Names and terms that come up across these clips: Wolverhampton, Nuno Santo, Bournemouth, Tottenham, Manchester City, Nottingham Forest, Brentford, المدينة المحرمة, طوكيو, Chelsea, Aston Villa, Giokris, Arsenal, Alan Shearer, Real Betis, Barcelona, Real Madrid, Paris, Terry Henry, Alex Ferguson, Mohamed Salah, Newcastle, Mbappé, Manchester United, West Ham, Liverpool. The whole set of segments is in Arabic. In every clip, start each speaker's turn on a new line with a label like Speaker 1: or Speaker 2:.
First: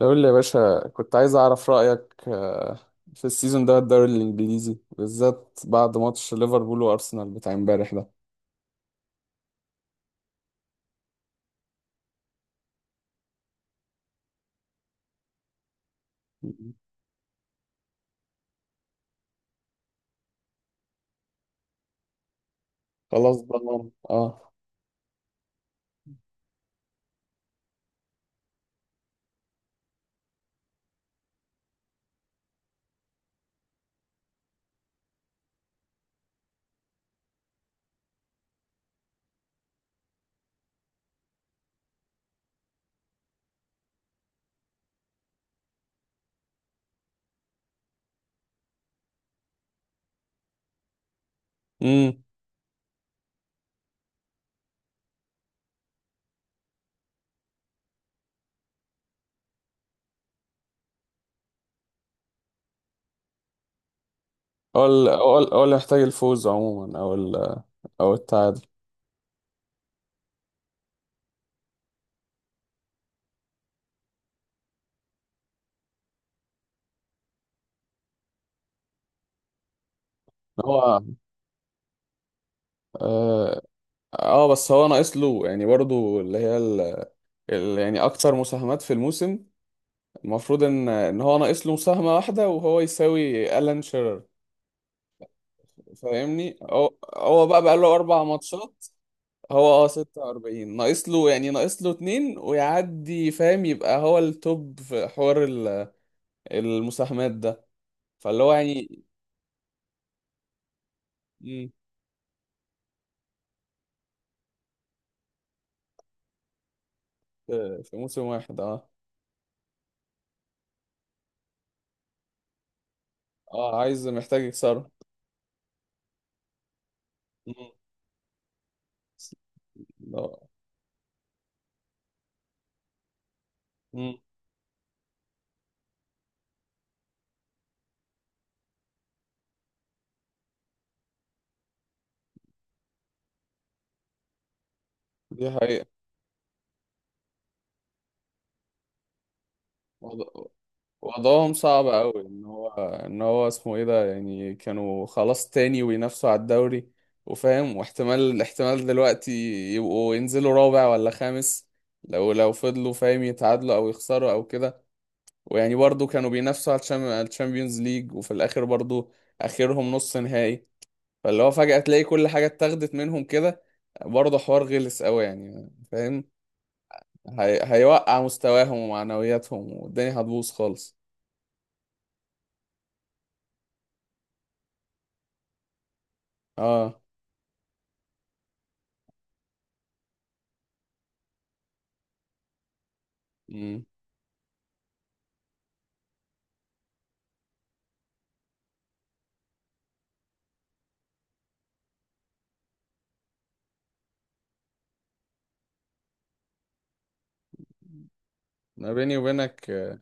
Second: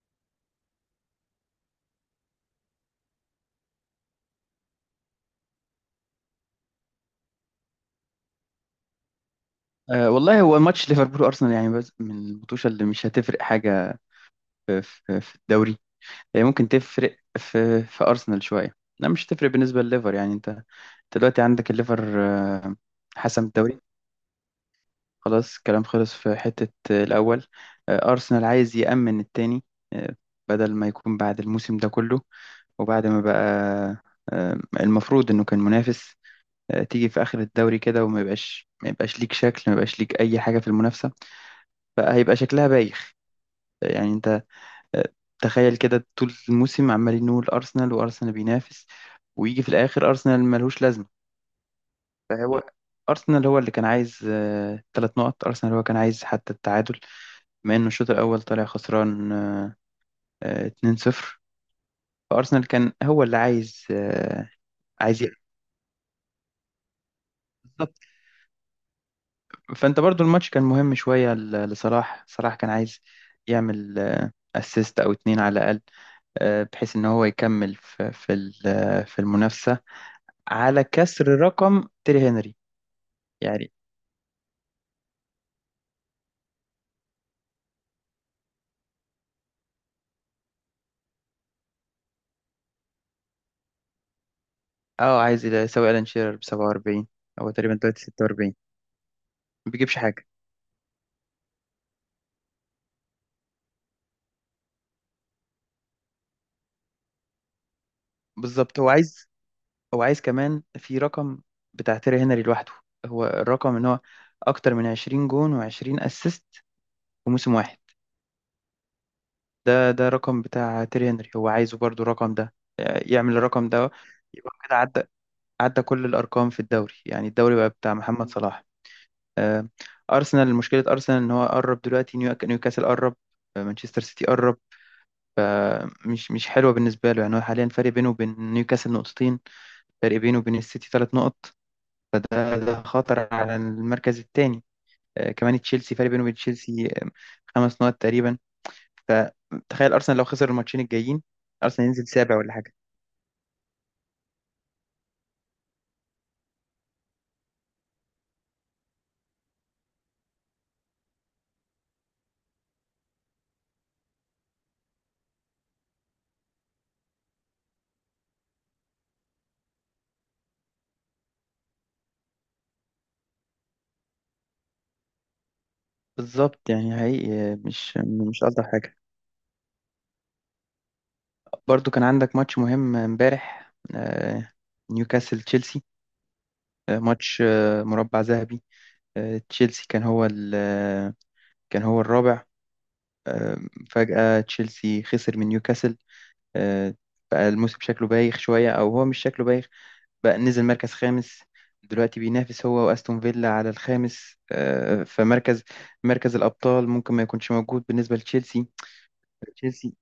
Speaker 1: قول لي يا باشا، كنت عايز أعرف رأيك في السيزون ده، الدوري الإنجليزي بالذات، بعد ماتش ليفربول وأرسنال بتاع امبارح ده.
Speaker 2: أه والله، هو ماتش ليفربول وارسنال يعني بس من البطوشه اللي مش هتفرق حاجه في الدوري. هي ممكن تفرق في ارسنال شويه. لا، مش هتفرق بالنسبه لليفر. يعني انت دلوقتي عندك الليفر،
Speaker 1: خلاص
Speaker 2: حسم الدوري.
Speaker 1: ضمان، اه.
Speaker 2: خلاص كلام خلص في حته، الاول. ارسنال عايز يامن التاني، آه، بدل ما يكون بعد الموسم ده كله وبعد ما بقى، المفروض انه كان منافس، تيجي في اخر الدوري كده وما يبقاش ما يبقاش ليك شكل، ما يبقاش ليك اي حاجه في المنافسه، فهيبقى شكلها بايخ. يعني انت، آه، تخيل كده طول الموسم عمالين نقول ارسنال وارسنال بينافس، ويجي في الاخر ارسنال ملهوش لازمه.
Speaker 1: امم.
Speaker 2: فهو ارسنال هو اللي كان عايز ثلاث نقط، ارسنال هو كان عايز حتى التعادل، بما انه الشوط الاول طالع خسران، 2-0. فارسنال كان هو اللي عايز، عايز يكسب.
Speaker 1: هو اللي محتاج الفوز عموما، أو
Speaker 2: بالظبط.
Speaker 1: أو التعادل.
Speaker 2: فانت برضو الماتش كان مهم شويه لصلاح. صلاح كان عايز يعمل اسيست او اتنين على الاقل، بحيث ان هو يكمل في المنافسه على
Speaker 1: هو
Speaker 2: كسر رقم تيري هنري
Speaker 1: اه
Speaker 2: يعني.
Speaker 1: بس هو ناقص له، يعني، برضو اللي هي يعني أكتر مساهمات في الموسم. المفروض إن هو ناقص له مساهمة واحدة وهو يساوي ألان شيرر.
Speaker 2: اه، عايز يساوي الان شيرر ب
Speaker 1: فاهمني، هو
Speaker 2: 47.
Speaker 1: هو
Speaker 2: هو
Speaker 1: بقى
Speaker 2: تقريبا
Speaker 1: بقى له
Speaker 2: دلوقتي
Speaker 1: أربع
Speaker 2: 46،
Speaker 1: ماتشات هو
Speaker 2: ما بيجيبش حاجه.
Speaker 1: 46 ناقص له، يعني ناقص له اتنين ويعدي، فاهم، يبقى هو التوب في حوار المساهمات ده. فاللي هو،
Speaker 2: بالظبط، هو
Speaker 1: يعني،
Speaker 2: عايز هو عايز كمان في رقم
Speaker 1: مم،
Speaker 2: بتاع تيري هنري لوحده. هو الرقم ان هو اكتر من 20 جون و20 اسيست في موسم واحد.
Speaker 1: في موسم واحد، اه.
Speaker 2: ده رقم بتاع تيري هنري، هو عايزه برضو الرقم ده، يعمل الرقم
Speaker 1: اه،
Speaker 2: ده.
Speaker 1: عايز محتاج
Speaker 2: يبقى كده
Speaker 1: يكسره.
Speaker 2: عدى، عدى كل الارقام في الدوري. يعني الدوري بقى
Speaker 1: مم.
Speaker 2: بتاع محمد صلاح. آه،
Speaker 1: لا.
Speaker 2: أرسنال، مشكلة أرسنال إن هو قرب دلوقتي. نيوكاسل قرب، مانشستر
Speaker 1: مم.
Speaker 2: سيتي قرب، مش حلوة بالنسبة له. يعني هو حاليا فرق بينه وبين نيوكاسل نقطتين، فرق بينه وبين السيتي ثلاث نقط، فده خطر على المركز الثاني.
Speaker 1: دي
Speaker 2: كمان
Speaker 1: حقيقة.
Speaker 2: تشيلسي، فرق بينه وبين تشيلسي، خمس نقط تقريبا. فتخيل أرسنال لو خسر الماتشين الجايين،
Speaker 1: وضعهم صعب
Speaker 2: أرسنال ينزل
Speaker 1: قوي،
Speaker 2: سابع
Speaker 1: ان
Speaker 2: ولا
Speaker 1: هو
Speaker 2: حاجة.
Speaker 1: ان هو اسمه ايه ده، يعني كانوا خلاص تاني وينافسوا على الدوري، وفاهم، واحتمال احتمال دلوقتي يبقوا ينزلوا رابع ولا خامس. لو فضلوا، فاهم، يتعادلوا او يخسروا او كده. ويعني برضو كانوا بينافسوا على على الشامبيونز ليج، وفي الاخر برضو اخرهم نص نهائي. فاللي هو فجأة تلاقي كل حاجة اتاخدت منهم كده، برضه حوار غلس قوي، يعني، فاهم.
Speaker 2: بالظبط، يعني حقيقي، مش
Speaker 1: هيوقع
Speaker 2: مش ألطف
Speaker 1: مستواهم
Speaker 2: حاجة.
Speaker 1: ومعنوياتهم والدنيا هتبوظ خالص.
Speaker 2: برضو كان عندك ماتش مهم امبارح، نيوكاسل تشيلسي،
Speaker 1: اه،
Speaker 2: ماتش، مربع ذهبي. تشيلسي كان هو ال- آه، كان هو الرابع، آه، فجأة تشيلسي خسر من نيوكاسل، آه، بقى الموسم شكله بايخ شوية. أو هو مش شكله بايخ، بقى نزل مركز خامس. دلوقتي بينافس هو وأستون فيلا على الخامس، فمركز الأبطال ممكن ما يكونش موجود بالنسبة لتشيلسي.
Speaker 1: انا بيني وبينك.
Speaker 2: تشيلسي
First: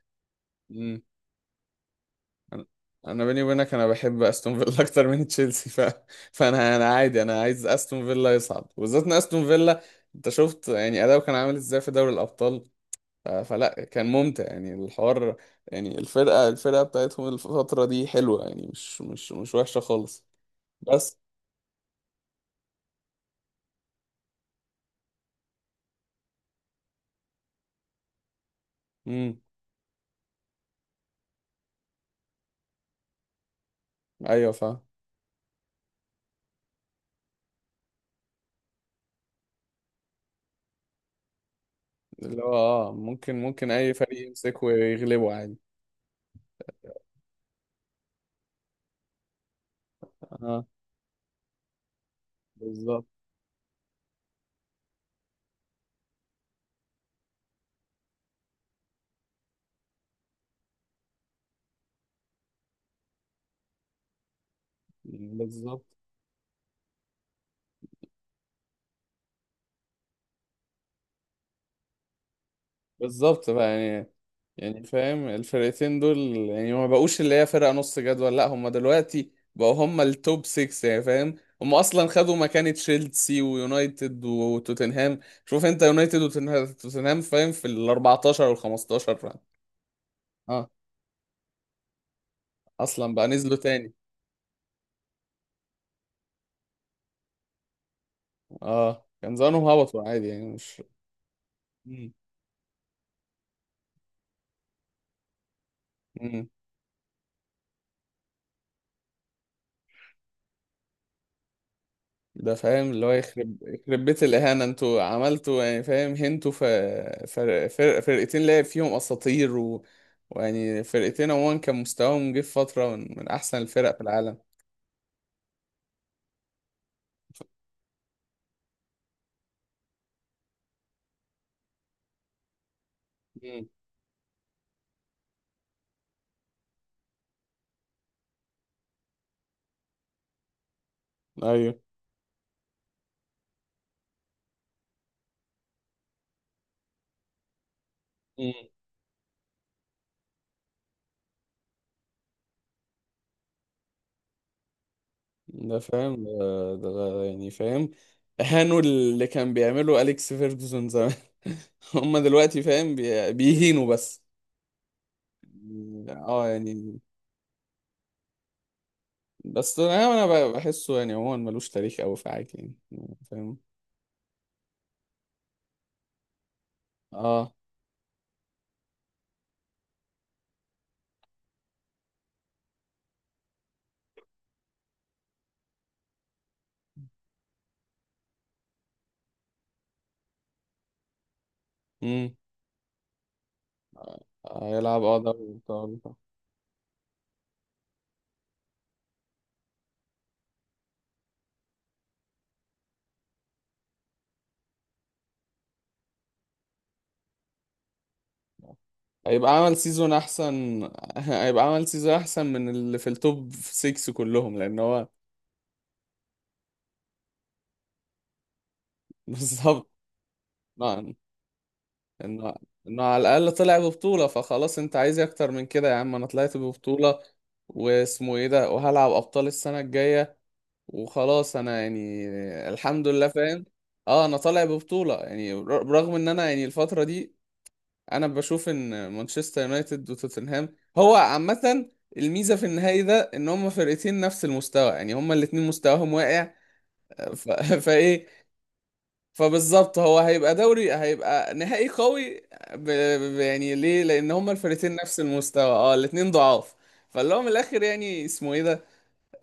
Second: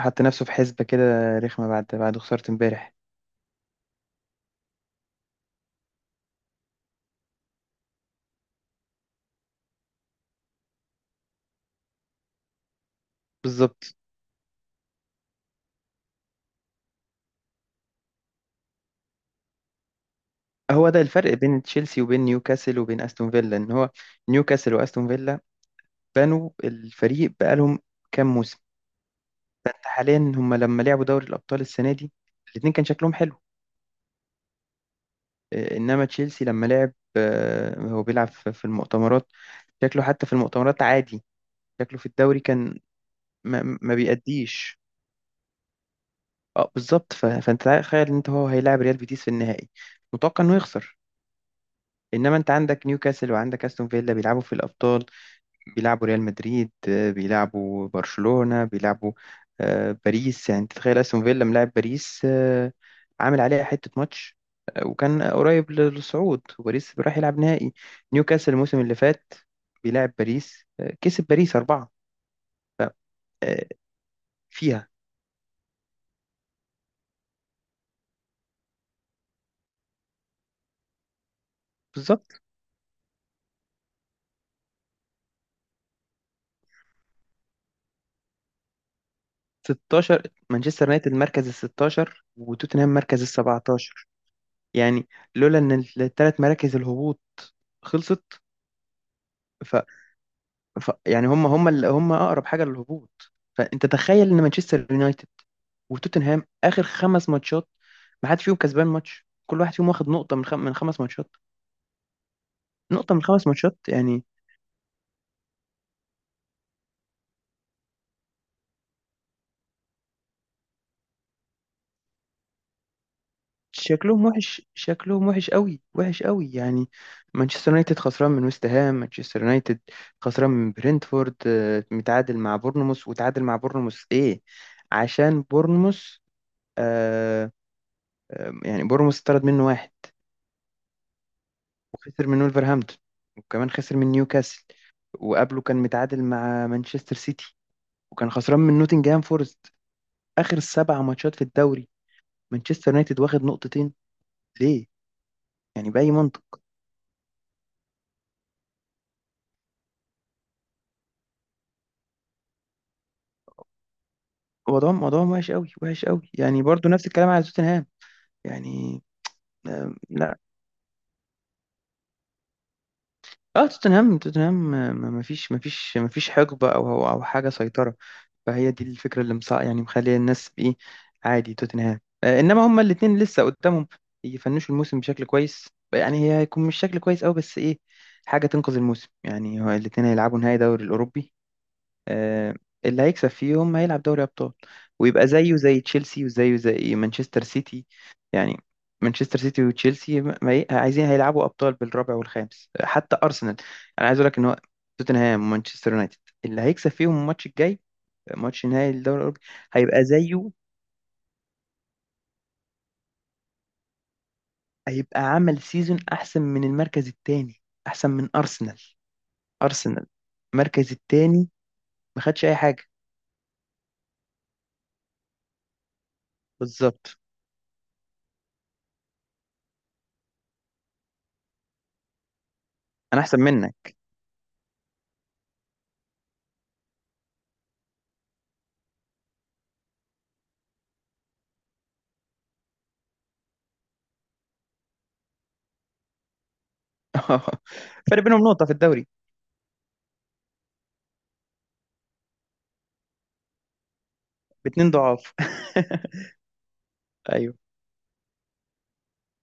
Speaker 2: حط نفسه في حسبة
Speaker 1: امم.
Speaker 2: كده رخمة بعد خسارة
Speaker 1: انا
Speaker 2: امبارح.
Speaker 1: أنا بيني وبينك، انا بحب استون فيلا اكتر من تشيلسي، فانا عادي، انا عايز استون فيلا يصعد، وبالذات ان استون فيلا انت شفت، يعني، اداؤه كان عامل ازاي في دوري الابطال. فلا،
Speaker 2: بالظبط.
Speaker 1: كان ممتع يعني الحوار. يعني الفرقه بتاعتهم الفتره دي حلوه، يعني مش وحشه خالص،
Speaker 2: هو ده
Speaker 1: بس.
Speaker 2: الفرق بين تشيلسي وبين نيوكاسل وبين أستون فيلا. إن هو نيوكاسل وأستون فيلا بنوا الفريق بقالهم كام موسم.
Speaker 1: امم.
Speaker 2: فانت حاليا هم لما لعبوا دوري الابطال السنه دي، الاتنين كان شكلهم حلو،
Speaker 1: ايوه، فاهم.
Speaker 2: انما تشيلسي لما لعب، هو بيلعب في المؤتمرات، شكله حتى في المؤتمرات عادي، شكله في الدوري
Speaker 1: اللي هو،
Speaker 2: كان
Speaker 1: ممكن
Speaker 2: ما,
Speaker 1: اي
Speaker 2: ما
Speaker 1: فريق يمسكه
Speaker 2: بيأديش.
Speaker 1: ويغلبه عادي.
Speaker 2: اه بالظبط. فانت تخيل ان انت هو هيلاعب ريال بيتيس في النهائي، متوقع انه
Speaker 1: اه،
Speaker 2: يخسر. انما انت عندك
Speaker 1: بالظبط،
Speaker 2: نيوكاسل وعندك استون فيلا بيلعبوا في الابطال، بيلعبوا ريال مدريد، بيلعبوا برشلونة، بيلعبوا باريس. يعني تتخيل استون فيلا ملاعب باريس، عامل عليها حتة ماتش، وكان قريب
Speaker 1: بالظبط،
Speaker 2: للصعود، وباريس راح يلعب نهائي. نيوكاسل الموسم اللي فات بيلعب باريس، كسب باريس أربعة.
Speaker 1: بالظبط.
Speaker 2: آه،
Speaker 1: بقى، يعني،
Speaker 2: فيها.
Speaker 1: فاهم الفرقتين دول، يعني ما بقوش اللي هي فرقة نص جدول، لا، هم دلوقتي بقوا هم التوب 6، يعني، فاهم. هم اصلا خدوا
Speaker 2: بالظبط.
Speaker 1: مكان تشيلسي ويونايتد وتوتنهام. شوف انت، يونايتد وتوتنهام، فاهم، في ال 14 وال 15، فاهم؟
Speaker 2: 16.
Speaker 1: اه،
Speaker 2: مانشستر يونايتد مركز ال 16، وتوتنهام
Speaker 1: اصلا
Speaker 2: مركز
Speaker 1: بقى
Speaker 2: ال
Speaker 1: نزلوا تاني.
Speaker 2: 17. يعني لولا ان الثلاث مراكز الهبوط خلصت.
Speaker 1: اه، كان زمانهم هبطوا عادي، يعني، مش.
Speaker 2: ف يعني هم اقرب حاجه للهبوط. فانت تخيل ان مانشستر يونايتد وتوتنهام
Speaker 1: مم.
Speaker 2: اخر خمس ماتشات، ما حدش فيهم كسبان ماتش. كل واحد فيهم واخد نقطه من خمس ماتشات.
Speaker 1: ده، فاهم، اللي هو
Speaker 2: نقطه من خمس
Speaker 1: يخرب
Speaker 2: ماتشات،
Speaker 1: يخرب بيت
Speaker 2: يعني.
Speaker 1: الإهانة انتوا عملتوا، يعني، فاهم، هنتوا. فرقتين لعب فيهم أساطير، ويعني فرقتين عموما كان مستواهم جه في فترة من أحسن الفرق في العالم.
Speaker 2: شكلهم وحش قوي، وحش قوي يعني. مانشستر يونايتد خسران من ويست هام، مانشستر يونايتد خسران من برينتفورد، متعادل مع بورنموث، وتعادل مع
Speaker 1: مم.
Speaker 2: بورنموث ايه عشان بورنموث آه يعني بورنموث اتطرد منه واحد،
Speaker 1: أيوه.
Speaker 2: وخسر من ولفرهامبتون، وكمان خسر من نيوكاسل، وقبله كان متعادل مع مانشستر سيتي، وكان
Speaker 1: مم.
Speaker 2: خسران من نوتنجهام فورست. آخر سبع ماتشات في الدوري مانشستر يونايتد واخد نقطتين. ليه؟
Speaker 1: ده،
Speaker 2: يعني بأي
Speaker 1: فاهم.
Speaker 2: منطق.
Speaker 1: ده، يعني، فاهم. أهانوا اللي كان بيعمله أليكس فيرجسون زمان. هما دلوقتي، فاهم، بيهينوا بس.
Speaker 2: وضعهم وحش قوي، وحش قوي
Speaker 1: اه،
Speaker 2: يعني. برضو
Speaker 1: يعني،
Speaker 2: نفس الكلام على توتنهام يعني.
Speaker 1: بس انا
Speaker 2: لا،
Speaker 1: انا بحسه، يعني، عموما ملوش تاريخ قوي في حاجه، يعني، فاهم.
Speaker 2: اه. توتنهام، ما فيش حقبة او او أو حاجة
Speaker 1: اه.
Speaker 2: سيطرة. فهي دي الفكرة اللي مصع يعني مخلية الناس بإيه عادي توتنهام. إنما هما الاتنين لسه قدامهم يفنشوا الموسم بشكل كويس. يعني هي هيكون مش شكل كويس أوي، بس إيه، حاجة تنقذ الموسم. يعني هو الاتنين هيلعبوا نهائي دوري الأوروبي،
Speaker 1: امم.
Speaker 2: آه، اللي هيكسب فيهم هيلعب دوري أبطال،
Speaker 1: هيلعب
Speaker 2: ويبقى
Speaker 1: دوري
Speaker 2: زيه زي
Speaker 1: الابطال.
Speaker 2: تشيلسي، وزيه زي مانشستر سيتي يعني. مانشستر سيتي وتشيلسي عايزين هيلعبوا أبطال بالرابع والخامس، حتى أرسنال. أنا عايز أقول لك إن هو توتنهام ومانشستر يونايتد اللي هيكسب فيهم الماتش الجاي، ماتش نهائي الدوري الاوروبي،
Speaker 1: هيبقى عمل
Speaker 2: هيبقى
Speaker 1: سيزون
Speaker 2: زيه،
Speaker 1: احسن هيبقى عمل سيزون احسن من اللي في التوب 6 كلهم، لان هو.
Speaker 2: هيبقى عمل سيزون احسن من المركز الثاني، احسن من ارسنال.
Speaker 1: بالظبط.
Speaker 2: ارسنال المركز
Speaker 1: نعم.
Speaker 2: الثاني ما خدش
Speaker 1: انه
Speaker 2: اي حاجه.
Speaker 1: انه على الاقل طلع ببطولة، فخلاص، انت عايز إيه اكتر من كده يا عم، انا طلعت ببطولة
Speaker 2: بالظبط،
Speaker 1: واسمه ايه ده، وهلعب ابطال السنة الجاية، وخلاص انا، يعني، الحمد
Speaker 2: انا
Speaker 1: لله،
Speaker 2: احسن
Speaker 1: فاهم.
Speaker 2: منك.
Speaker 1: اه، انا طالع ببطولة، يعني، برغم ان انا، يعني، الفترة دي انا بشوف ان مانشستر يونايتد وتوتنهام هو عامه. الميزه في النهائي ده ان هما فرقتين نفس المستوى، يعني هما الاتنين مستواهم واقع. ف...
Speaker 2: فرق
Speaker 1: فايه.
Speaker 2: بينهم نقطه في الدوري.
Speaker 1: فبالظبط، هو هيبقى نهائي قوي. ب... يعني ليه؟ لان هما
Speaker 2: باتنين
Speaker 1: الفرقتين نفس
Speaker 2: ضعاف.
Speaker 1: المستوى، اه الاتنين ضعاف. فاللي هو من
Speaker 2: ايوه.
Speaker 1: الاخر، يعني، اسمه ايه ده،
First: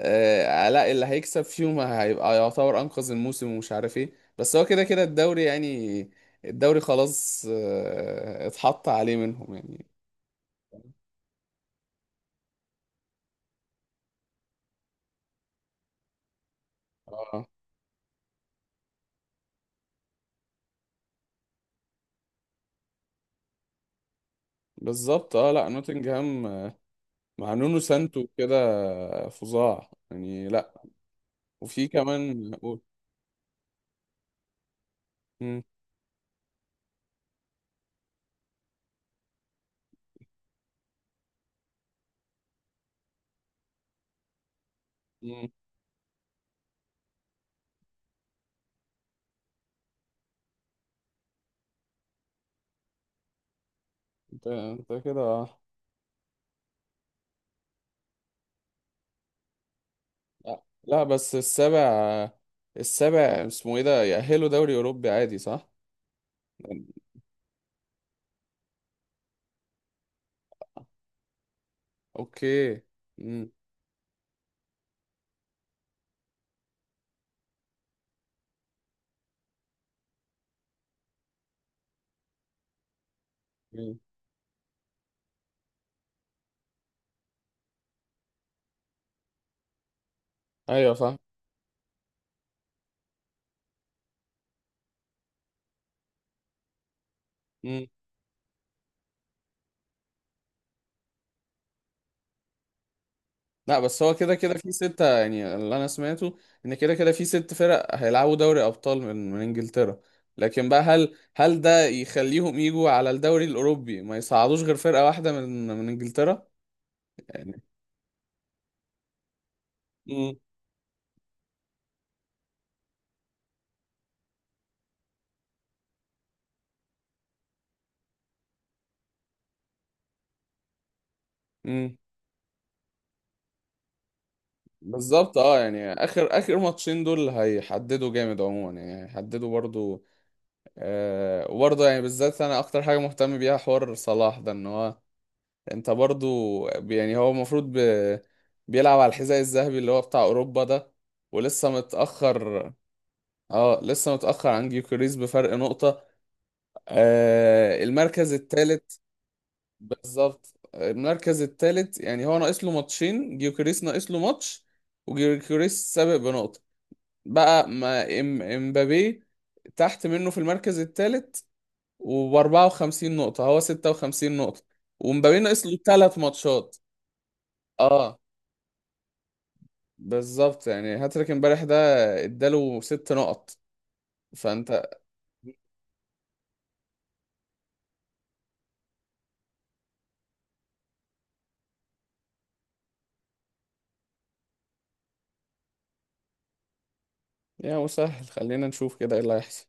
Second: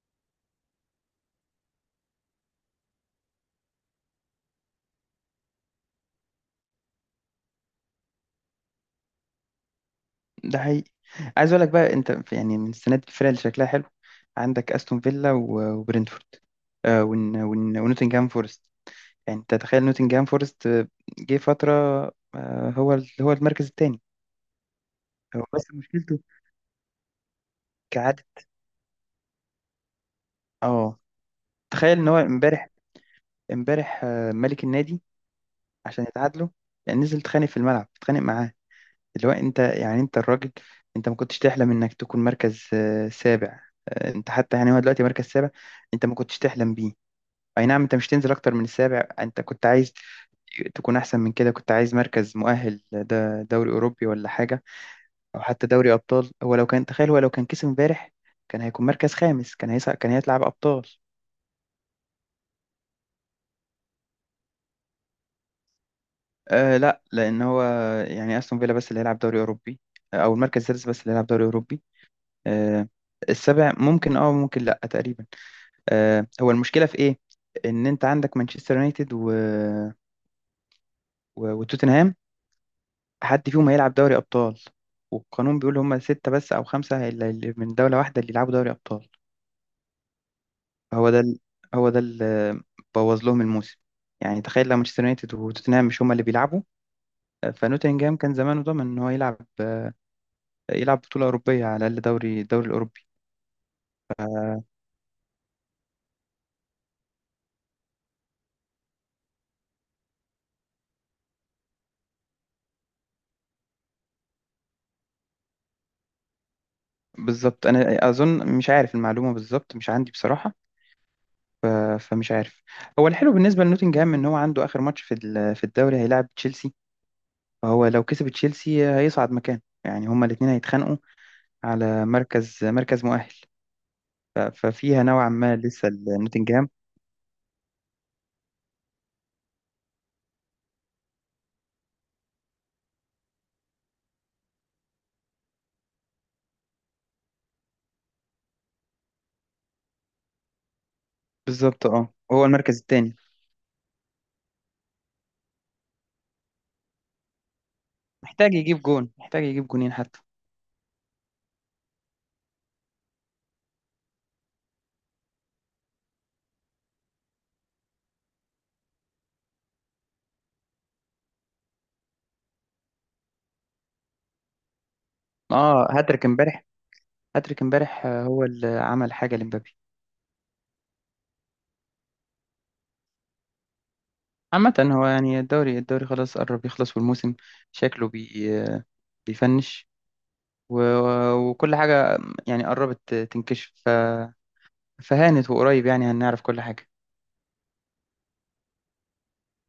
Speaker 1: علاء، اللي هيكسب فيهم هيبقى يعتبر انقذ الموسم ومش عارف ايه. بس هو كده كده الدوري، يعني، الدوري خلاص، اتحط عليه منهم، يعني.
Speaker 2: ده حقيقي. عايز اقول لك بقى انت يعني من السنه دي الفرق اللي شكلها حلو عندك استون فيلا وبرنتفورد،
Speaker 1: اه،
Speaker 2: ونوتنجهام فورست. يعني انت تخيل نوتنجهام فورست، جه فتره، هو المركز الثاني.
Speaker 1: بالظبط.
Speaker 2: هو
Speaker 1: اه،
Speaker 2: بس
Speaker 1: لا،
Speaker 2: مشكلته
Speaker 1: نوتنجهام مع نونو
Speaker 2: كعادة.
Speaker 1: سانتو كده فظاع، يعني، لا.
Speaker 2: اه،
Speaker 1: وفي
Speaker 2: تخيل ان هو
Speaker 1: كمان
Speaker 2: امبارح.
Speaker 1: قول.
Speaker 2: امبارح، ملك النادي
Speaker 1: مم،
Speaker 2: عشان يتعادلوا. يعني نزل اتخانق في الملعب، اتخانق معاه. اللي هو انت يعني، انت الراجل، انت ما كنتش تحلم انك تكون مركز، سابع. انت حتى يعني هو دلوقتي مركز
Speaker 1: مم،
Speaker 2: سابع، انت ما كنتش تحلم بيه. اي نعم، انت مش تنزل اكتر من السابع. انت كنت عايز تكون احسن من كده، كنت عايز مركز مؤهل ده دوري اوروبي ولا
Speaker 1: انت
Speaker 2: حاجه،
Speaker 1: انت كده
Speaker 2: او
Speaker 1: آه.
Speaker 2: حتى دوري ابطال. هو لو كان، تخيل هو لو كان كسب امبارح كان هيكون مركز خامس، كان هيسع، كان هيطلع
Speaker 1: لا،
Speaker 2: بابطال.
Speaker 1: لا، بس السابع، السابع اسمه ايه ده يأهله دوري اوروبي عادي، صح؟
Speaker 2: آه لا، لان هو يعني استون فيلا بس اللي هيلعب دوري اوروبي، او المركز السادس بس اللي هيلعب دوري اوروبي.
Speaker 1: اوكي.
Speaker 2: آه.
Speaker 1: مم.
Speaker 2: السابع ممكن، اه ممكن لا تقريبا. آه هو المشكله في ايه، ان انت عندك مانشستر يونايتد وتوتنهام، حد فيهم هيلعب
Speaker 1: مم.
Speaker 2: دوري ابطال. والقانون بيقول هم ستة بس او خمسة اللي من دولة واحدة اللي يلعبوا دوري ابطال.
Speaker 1: ايوه،
Speaker 2: هو
Speaker 1: صح.
Speaker 2: ده ال... هو ده اللي بوظ لهم الموسم. يعني تخيل لو مانشستر يونايتد وتوتنهام مش هما اللي بيلعبوا، فنوتنجهام كان زمانه ضامن ان هو يلعب، يلعب بطولة أوروبية على الأقل، الدوري الأوروبي.
Speaker 1: لا، بس هو كده كده
Speaker 2: آه،
Speaker 1: في 6، يعني اللي أنا سمعته إن كده كده في 6 فرق هيلعبوا دوري أبطال من إنجلترا. لكن بقى، هل ده يخليهم يجوا على الدوري الأوروبي ما يصعدوش غير فرقة واحدة من إنجلترا؟ يعني.
Speaker 2: بالظبط. أنا أظن مش عارف المعلومة بالظبط، مش عندي
Speaker 1: امم.
Speaker 2: بصراحة. فمش عارف. هو الحلو بالنسبة لنوتنجهام إن هو عنده آخر ماتش في الدوري هيلعب تشيلسي. فهو لو كسب تشيلسي هيصعد مكان. يعني هما الاتنين هيتخانقوا
Speaker 1: امم.
Speaker 2: على مركز مؤهل. ففيها نوعا
Speaker 1: بالظبط.
Speaker 2: ما
Speaker 1: اه،
Speaker 2: لسه
Speaker 1: يعني، آخر آخر
Speaker 2: نوتنجهام.
Speaker 1: ماتشين دول هيحددوا جامد عموما، يعني هيحددوا برضو. آه، وبرضو، يعني، بالذات أنا أكتر حاجة مهتم بيها حوار صلاح ده، إن هو انت برضو، يعني، هو المفروض بيلعب على الحذاء الذهبي اللي هو بتاع اوروبا ده، ولسه
Speaker 2: بالظبط، اه، هو
Speaker 1: متأخر.
Speaker 2: المركز التاني،
Speaker 1: اه، لسه متأخر عن جيوكريس بفرق نقطة. آه، المركز
Speaker 2: محتاج يجيب
Speaker 1: الثالث.
Speaker 2: جون، محتاج يجيب جونين حتى.
Speaker 1: بالظبط، المركز الثالث، يعني هو ناقص له ماتشين، جيوكريس ناقص له ماتش، وجيوكريس سابق بنقطة. بقى ما امبابي تحت منه في المركز الثالث، وب 54 نقطة، هو 56 نقطة، ومبابي ناقص له
Speaker 2: اه
Speaker 1: ثلاث
Speaker 2: هاتريك امبارح،
Speaker 1: ماتشات
Speaker 2: هاتريك امبارح،
Speaker 1: اه،
Speaker 2: هو اللي عمل حاجة لمبابي.
Speaker 1: بالظبط، يعني هاتريك امبارح ده اداله 6 نقط.
Speaker 2: عامة
Speaker 1: فانت.
Speaker 2: هو يعني الدوري خلاص قرب يخلص، والموسم شكله بيفنش، و... وكل حاجة يعني قربت تنكشف. فهانت وقريب يعني هنعرف كل حاجة.
Speaker 1: يا مسهل، خلينا نشوف كده ايه اللي هيحصل.